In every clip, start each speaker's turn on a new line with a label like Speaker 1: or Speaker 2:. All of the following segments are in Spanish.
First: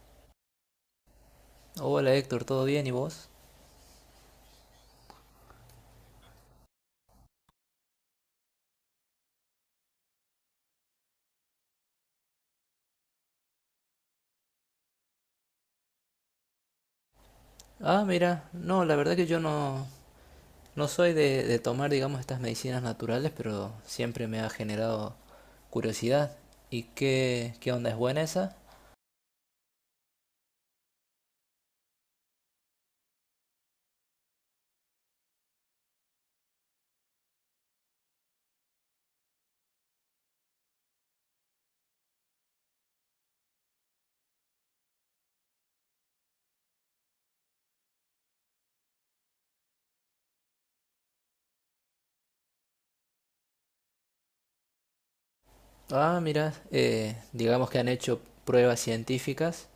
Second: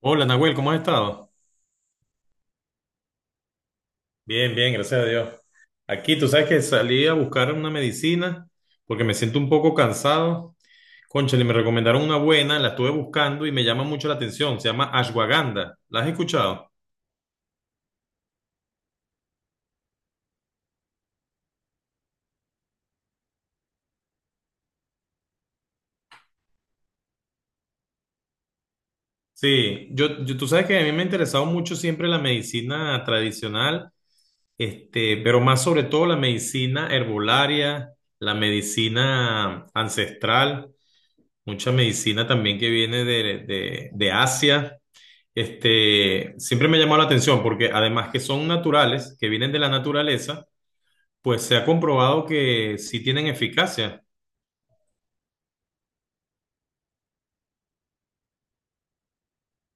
Speaker 1: Hola Nahuel, ¿cómo has estado?
Speaker 2: Hola Héctor, ¿todo bien? ¿Y vos?
Speaker 1: Bien, bien, gracias a Dios. Aquí, tú sabes que salí a buscar una medicina porque me siento un poco cansado. Cónchale, me recomendaron una buena, la estuve buscando y me llama mucho la atención. Se llama ashwagandha. ¿La has escuchado?
Speaker 2: Ah, mira, no, la verdad que yo no, no soy de tomar, digamos, estas medicinas naturales, pero siempre me ha generado curiosidad. ¿Y qué onda? ¿Es buena esa?
Speaker 1: Sí, tú sabes que a mí me ha interesado mucho siempre la medicina tradicional, este, pero más sobre todo la medicina herbolaria, la medicina ancestral, mucha medicina también que viene de Asia. Siempre me ha llamado la atención porque además que son naturales, que vienen de la naturaleza, pues se ha comprobado que sí tienen eficacia.
Speaker 2: Ah, mira, digamos que han hecho pruebas científicas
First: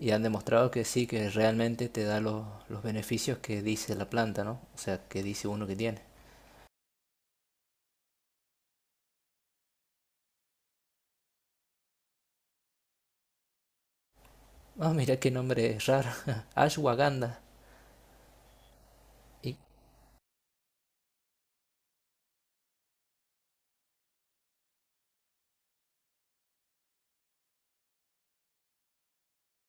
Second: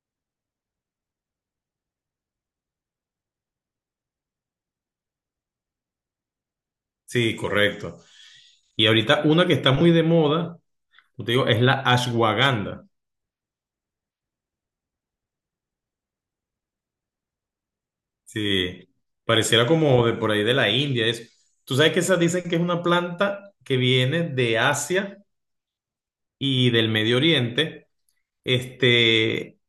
Speaker 2: y han demostrado que sí, que realmente te da los beneficios que dice la planta, ¿no? O sea, que dice uno que tiene.
Speaker 1: Sí, correcto. Y ahorita una que está muy de moda, yo te digo, es la ashwagandha.
Speaker 2: Ah, mira qué nombre raro. Ashwagandha.
Speaker 1: Sí,
Speaker 2: Y,
Speaker 1: pareciera como de por ahí de la India. Es, tú sabes que esas dicen que es una planta que viene de Asia y del Medio Oriente. Este,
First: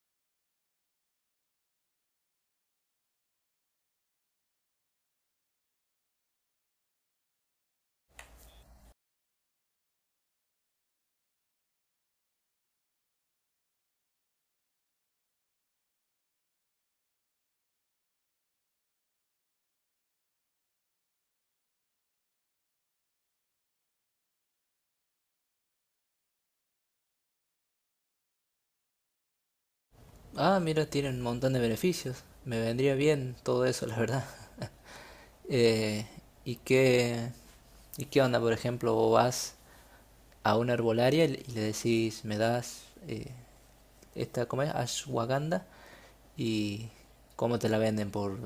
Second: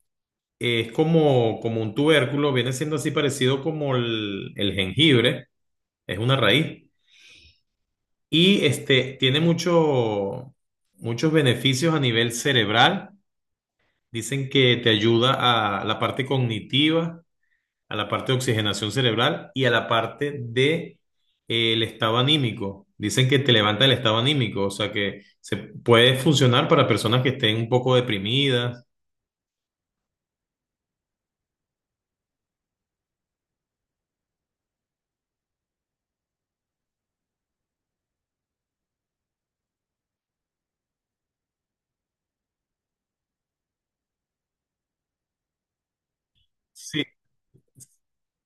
Speaker 1: es como, como un tubérculo, viene siendo así parecido como el jengibre. Es una raíz. Y este, tiene muchos beneficios a nivel cerebral. Dicen que te ayuda a la parte cognitiva, a la parte de oxigenación cerebral y a la parte de, el estado anímico. Dicen que te levanta el estado anímico, o sea que se puede funcionar para personas que estén un poco deprimidas.
Speaker 2: ah, mira, tiene un montón de beneficios. Me vendría bien todo eso, la verdad. Eh, ¿Y qué, ¿y qué onda? Por ejemplo, vos vas a una herbolaria y le decís, me das esta, ¿cómo es? Ashwagandha y
Speaker 1: Sí.
Speaker 2: cómo te la venden, por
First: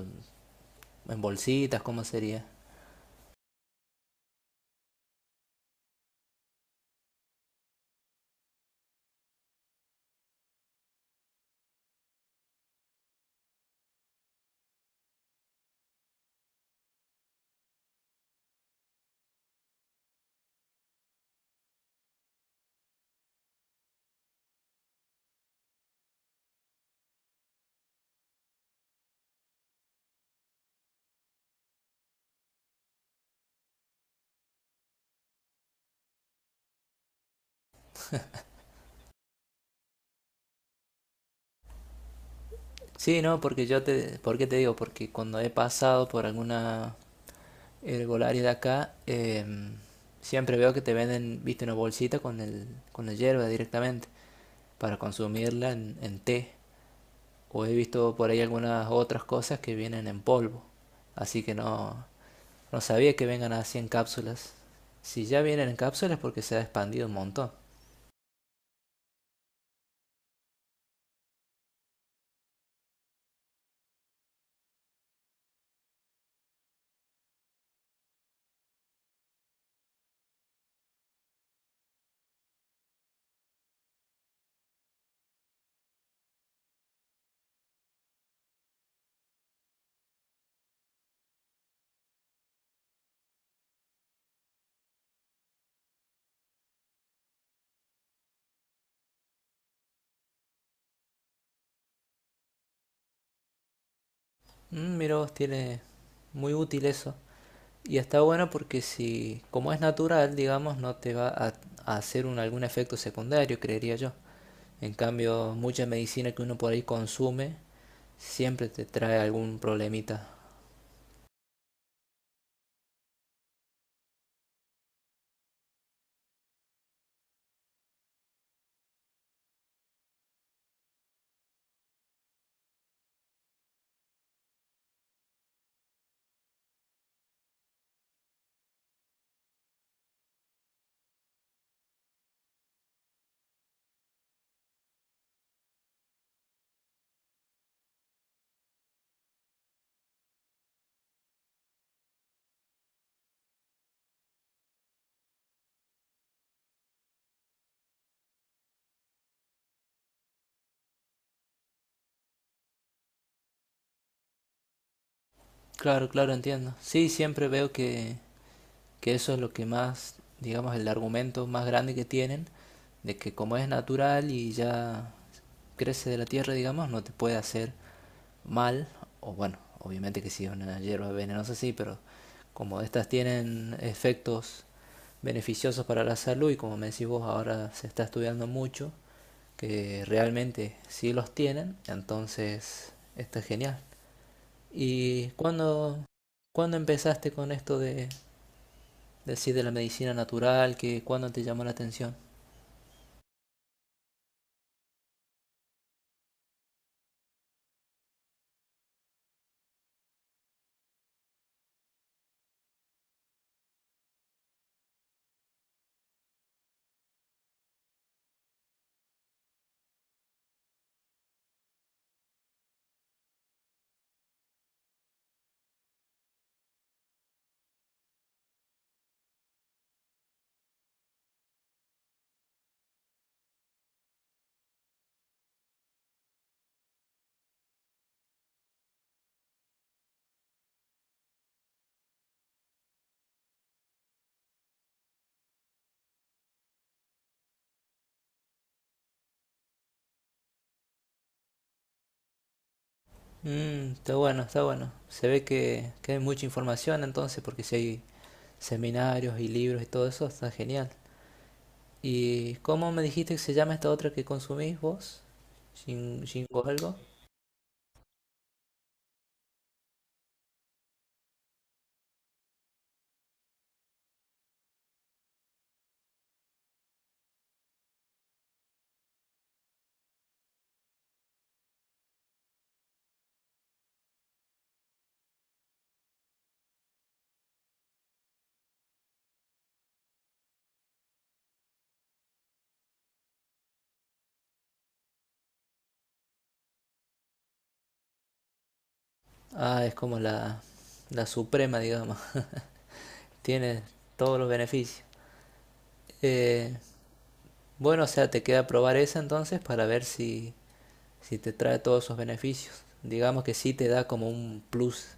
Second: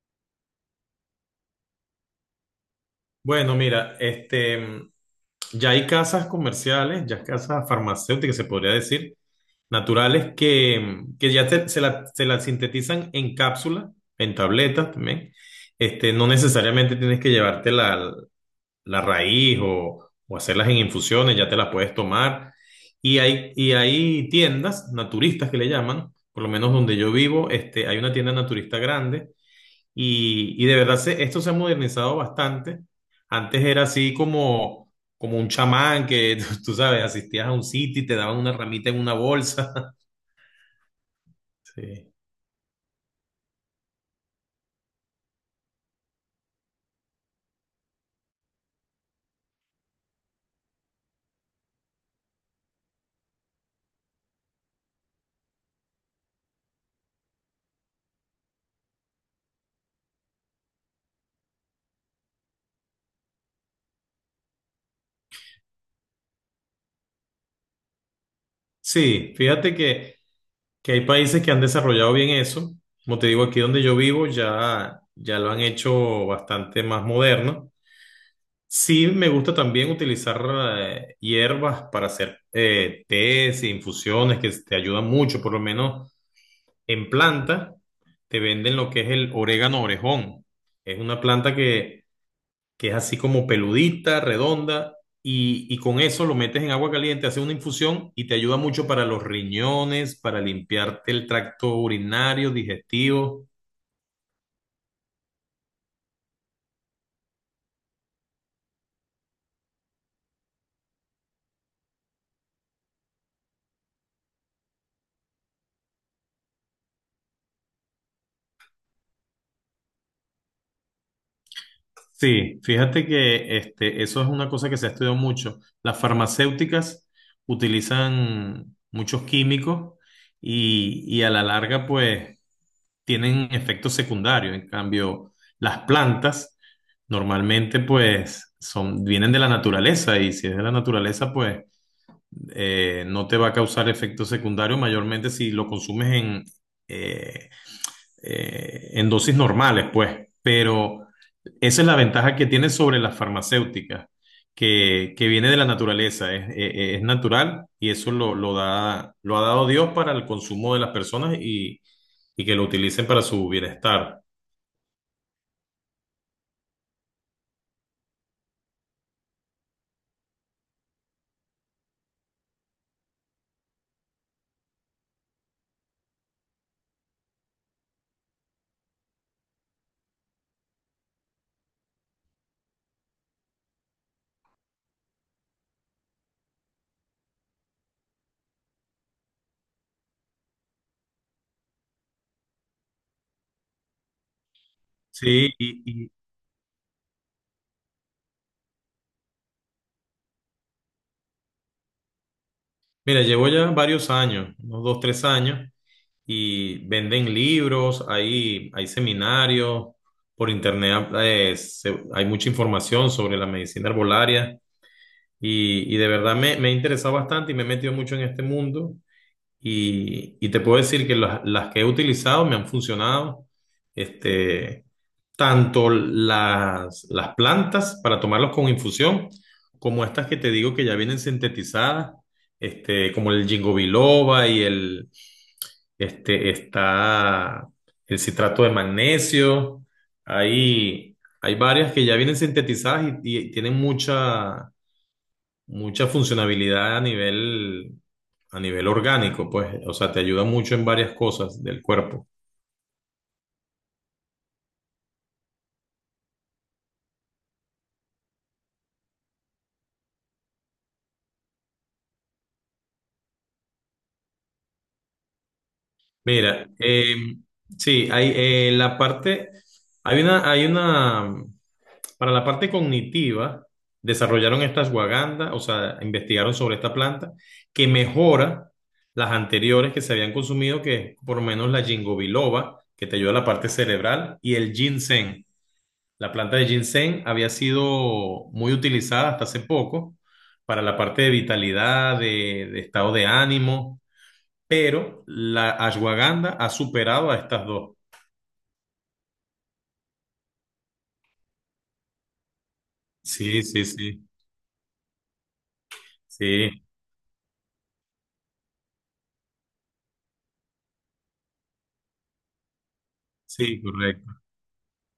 Speaker 2: en bolsitas, ¿cómo sería?
Speaker 1: Bueno, mira, este, ya hay casas comerciales, ya casas farmacéuticas, se podría decir, naturales que ya se la sintetizan en cápsula, en tabletas también. Este, no necesariamente tienes que llevarte la raíz o hacerlas en infusiones, ya te las puedes tomar. Y hay tiendas naturistas que le llaman, por lo menos donde yo vivo, este, hay una tienda naturista grande y de verdad esto se ha modernizado bastante. Antes era así como, como un chamán que, tú sabes, asistías a un sitio y te daban una ramita en una bolsa. Sí,
Speaker 2: Sí, no, porque yo te, ¿por qué te digo? Porque cuando he pasado por alguna herbolaria de acá, siempre veo que te venden, viste, una bolsita con el, con la hierba directamente para consumirla en té, o he visto por ahí algunas otras cosas que vienen en polvo. Así que no, no sabía que vengan así en cápsulas. Si ya vienen en cápsulas porque se ha expandido un montón.
Speaker 1: sí, fíjate que hay países que han desarrollado bien eso. Como te digo, aquí donde yo vivo ya lo han hecho bastante más moderno. Sí, me gusta también utilizar hierbas para hacer tés e infusiones que te ayudan mucho, por lo menos en planta. Te venden lo que es el orégano orejón. Es una planta que es así como peludita, redonda, y con eso lo metes en agua caliente, haces una infusión y te ayuda mucho para los riñones, para limpiarte el tracto urinario, digestivo.
Speaker 2: Mm, mira vos, tiene muy útil eso. Y está bueno porque si, como es natural, digamos, no te va a hacer un, algún efecto secundario, creería yo. En cambio, mucha medicina que uno por ahí consume siempre te trae algún problemita.
Speaker 1: Sí, fíjate que este, eso es una cosa que se ha estudiado mucho. Las farmacéuticas utilizan muchos químicos y a la larga, pues tienen efectos secundarios. En cambio, las plantas normalmente pues son, vienen de la naturaleza y si es de la naturaleza pues no te va a causar efectos secundarios mayormente si lo consumes eh, en dosis normales, pues. Pero esa es la ventaja que tiene sobre las farmacéuticas, que viene de la naturaleza, es natural y eso lo da, lo ha dado Dios para el consumo de las personas y que lo utilicen para su bienestar.
Speaker 2: Claro, claro, entiendo. Sí, siempre veo que eso es lo que más, digamos, el argumento más grande que tienen, de que como es natural y ya crece de la tierra, digamos, no te puede hacer mal, o bueno, obviamente que si es una hierba venenosa sí, pero como estas tienen efectos beneficiosos para la salud y como me decís vos ahora se está estudiando mucho, que realmente sí los tienen, entonces está genial. ¿Y
Speaker 1: Sí,
Speaker 2: cuándo empezaste con esto de, decir de la medicina natural, que cuándo te llamó la atención?
Speaker 1: mira, llevo ya varios años, unos dos, tres años, y venden libros, hay seminarios, por internet hay mucha información sobre la medicina herbolaria. Y de verdad me he interesado bastante y me he metido mucho en este mundo. Y te puedo decir que las que he utilizado me han funcionado. Este, tanto las plantas para tomarlos con infusión, como estas que te digo que ya vienen sintetizadas, este, como el ginkgo biloba y está el citrato de magnesio. Hay varias que ya vienen sintetizadas y tienen mucha funcionabilidad a a nivel orgánico, pues, o sea, te ayuda mucho en varias cosas del cuerpo.
Speaker 2: Mm, está bueno, está bueno. Se ve que hay mucha información entonces, porque si hay seminarios y libros y todo eso, está genial. ¿Y cómo me dijiste que se llama esta otra que consumís vos? Shingo
Speaker 1: Mira,
Speaker 2: algo?
Speaker 1: sí, hay la parte, hay una, para la parte cognitiva, desarrollaron esta ashwagandha, o sea, investigaron sobre esta planta que mejora las anteriores que se habían consumido, que es por lo menos la ginkgo biloba, que te ayuda a la parte cerebral, y el ginseng. La planta de ginseng había sido muy utilizada hasta hace poco para la parte de vitalidad, de estado de ánimo, pero la ashwagandha ha superado a estas dos.
Speaker 2: Ah, es como la suprema, digamos.
Speaker 1: Sí,
Speaker 2: Tiene
Speaker 1: sí, sí,
Speaker 2: todos los beneficios. Eh,
Speaker 1: sí,
Speaker 2: bueno, o sea, te queda probar esa entonces para ver si, si te trae todos esos beneficios. Digamos que sí
Speaker 1: sí,
Speaker 2: te da como
Speaker 1: correcto,
Speaker 2: un plus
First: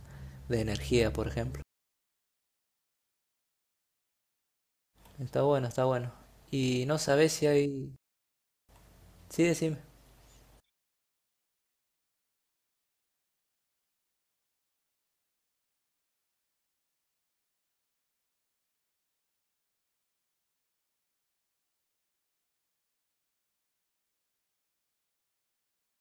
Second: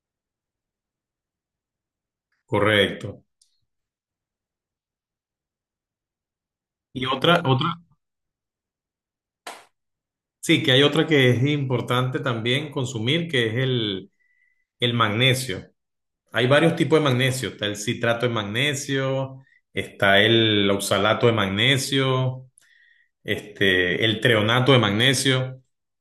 Speaker 2: de energía, por ejemplo.
Speaker 1: correcto.
Speaker 2: Está bueno, está bueno. Y no
Speaker 1: Y
Speaker 2: sabes
Speaker 1: otra,
Speaker 2: si
Speaker 1: otra,
Speaker 2: hay... Sí, decime.
Speaker 1: sí, que hay otra que es importante también consumir, que es el magnesio. Hay varios tipos de magnesio, está el citrato de magnesio, está el oxalato de magnesio. El treonato de magnesio.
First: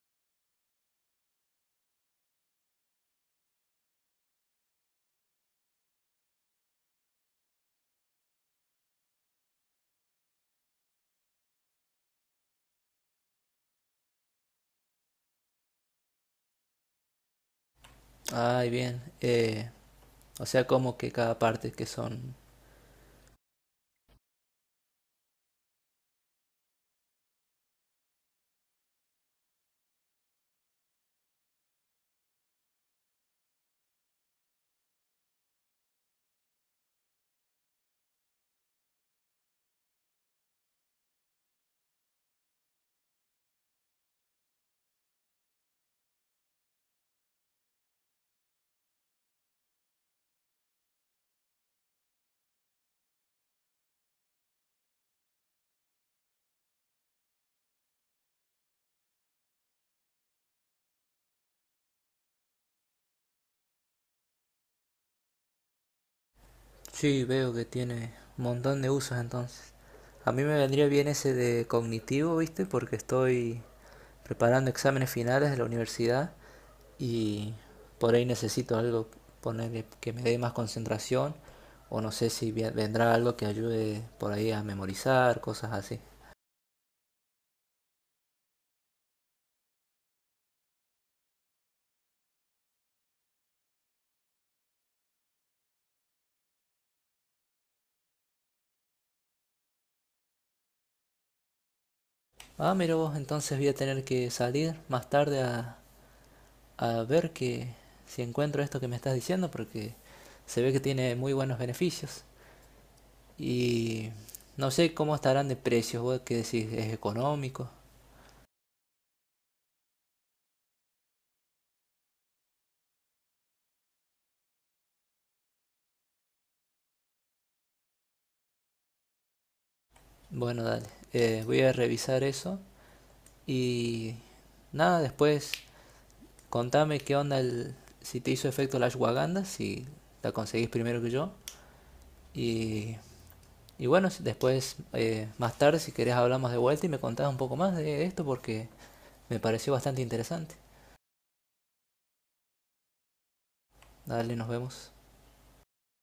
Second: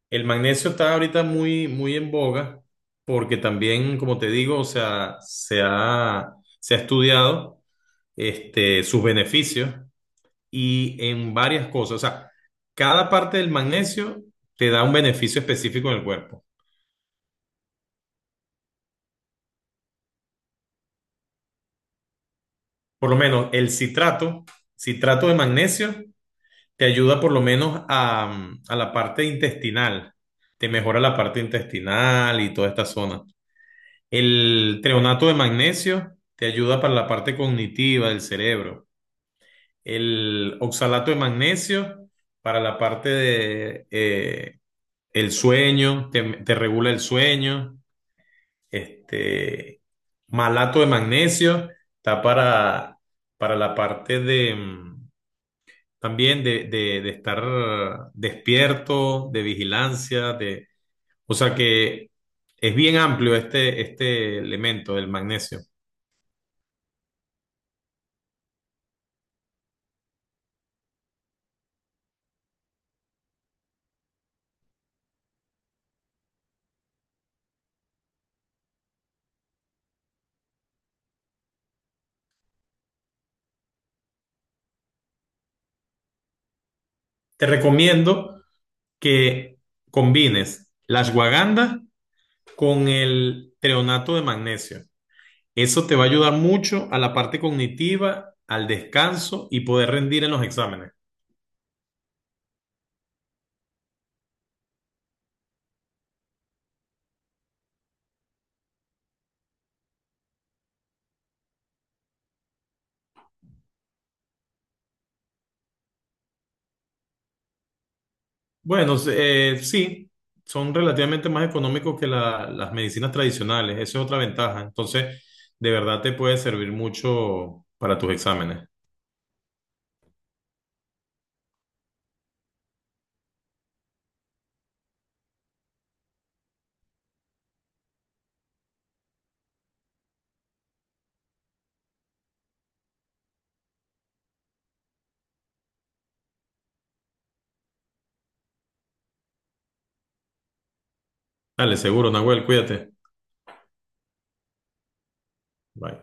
Speaker 1: El magnesio está ahorita muy, muy en boga porque también, como te digo, o sea, se ha estudiado este, sus beneficios y en varias cosas. O sea, cada parte del magnesio te da un beneficio específico en el cuerpo.
Speaker 2: Ay, bien. O sea, como que cada parte que son...
Speaker 1: Por lo menos citrato de magnesio, te ayuda por lo menos a la parte intestinal. Te mejora la parte intestinal y toda esta zona. El treonato de magnesio te ayuda para la parte cognitiva del cerebro. El oxalato de magnesio para la parte de el sueño, te regula el sueño. Este malato de magnesio está para la parte de también de estar despierto, de vigilancia, de, o sea que es bien amplio este, este elemento del magnesio.
Speaker 2: Sí, veo que tiene un montón de usos entonces. A mí me vendría bien ese de cognitivo, ¿viste? Porque estoy preparando exámenes finales de la universidad y por ahí necesito algo, ponerle que me dé más concentración. O no sé si vendrá algo que ayude por ahí a memorizar, cosas así.
Speaker 1: Te recomiendo que combines la ashwagandha con el treonato de magnesio. Eso te va a ayudar mucho a la parte cognitiva, al descanso y poder rendir en los exámenes.
Speaker 2: Ah, mira vos, entonces voy a tener que salir más tarde a ver que si encuentro esto que me estás diciendo porque se ve que tiene muy buenos beneficios. Y no sé cómo estarán de precios, vos qué decís, es económico.
Speaker 1: Bueno, sí, son relativamente más económicos que las medicinas tradicionales. Esa es otra ventaja. Entonces, de verdad te puede servir mucho para tus exámenes.
Speaker 2: Bueno, dale, voy a revisar eso y nada, después contame qué onda si te hizo efecto la ashwagandha, si la conseguís primero que yo. Y y bueno, después, más tarde, si querés, hablamos de vuelta y me contás un poco más de esto porque me pareció bastante interesante.
Speaker 1: Dale, seguro, Nahuel, cuídate.
Speaker 2: Dale, nos vemos.
Speaker 1: Bye.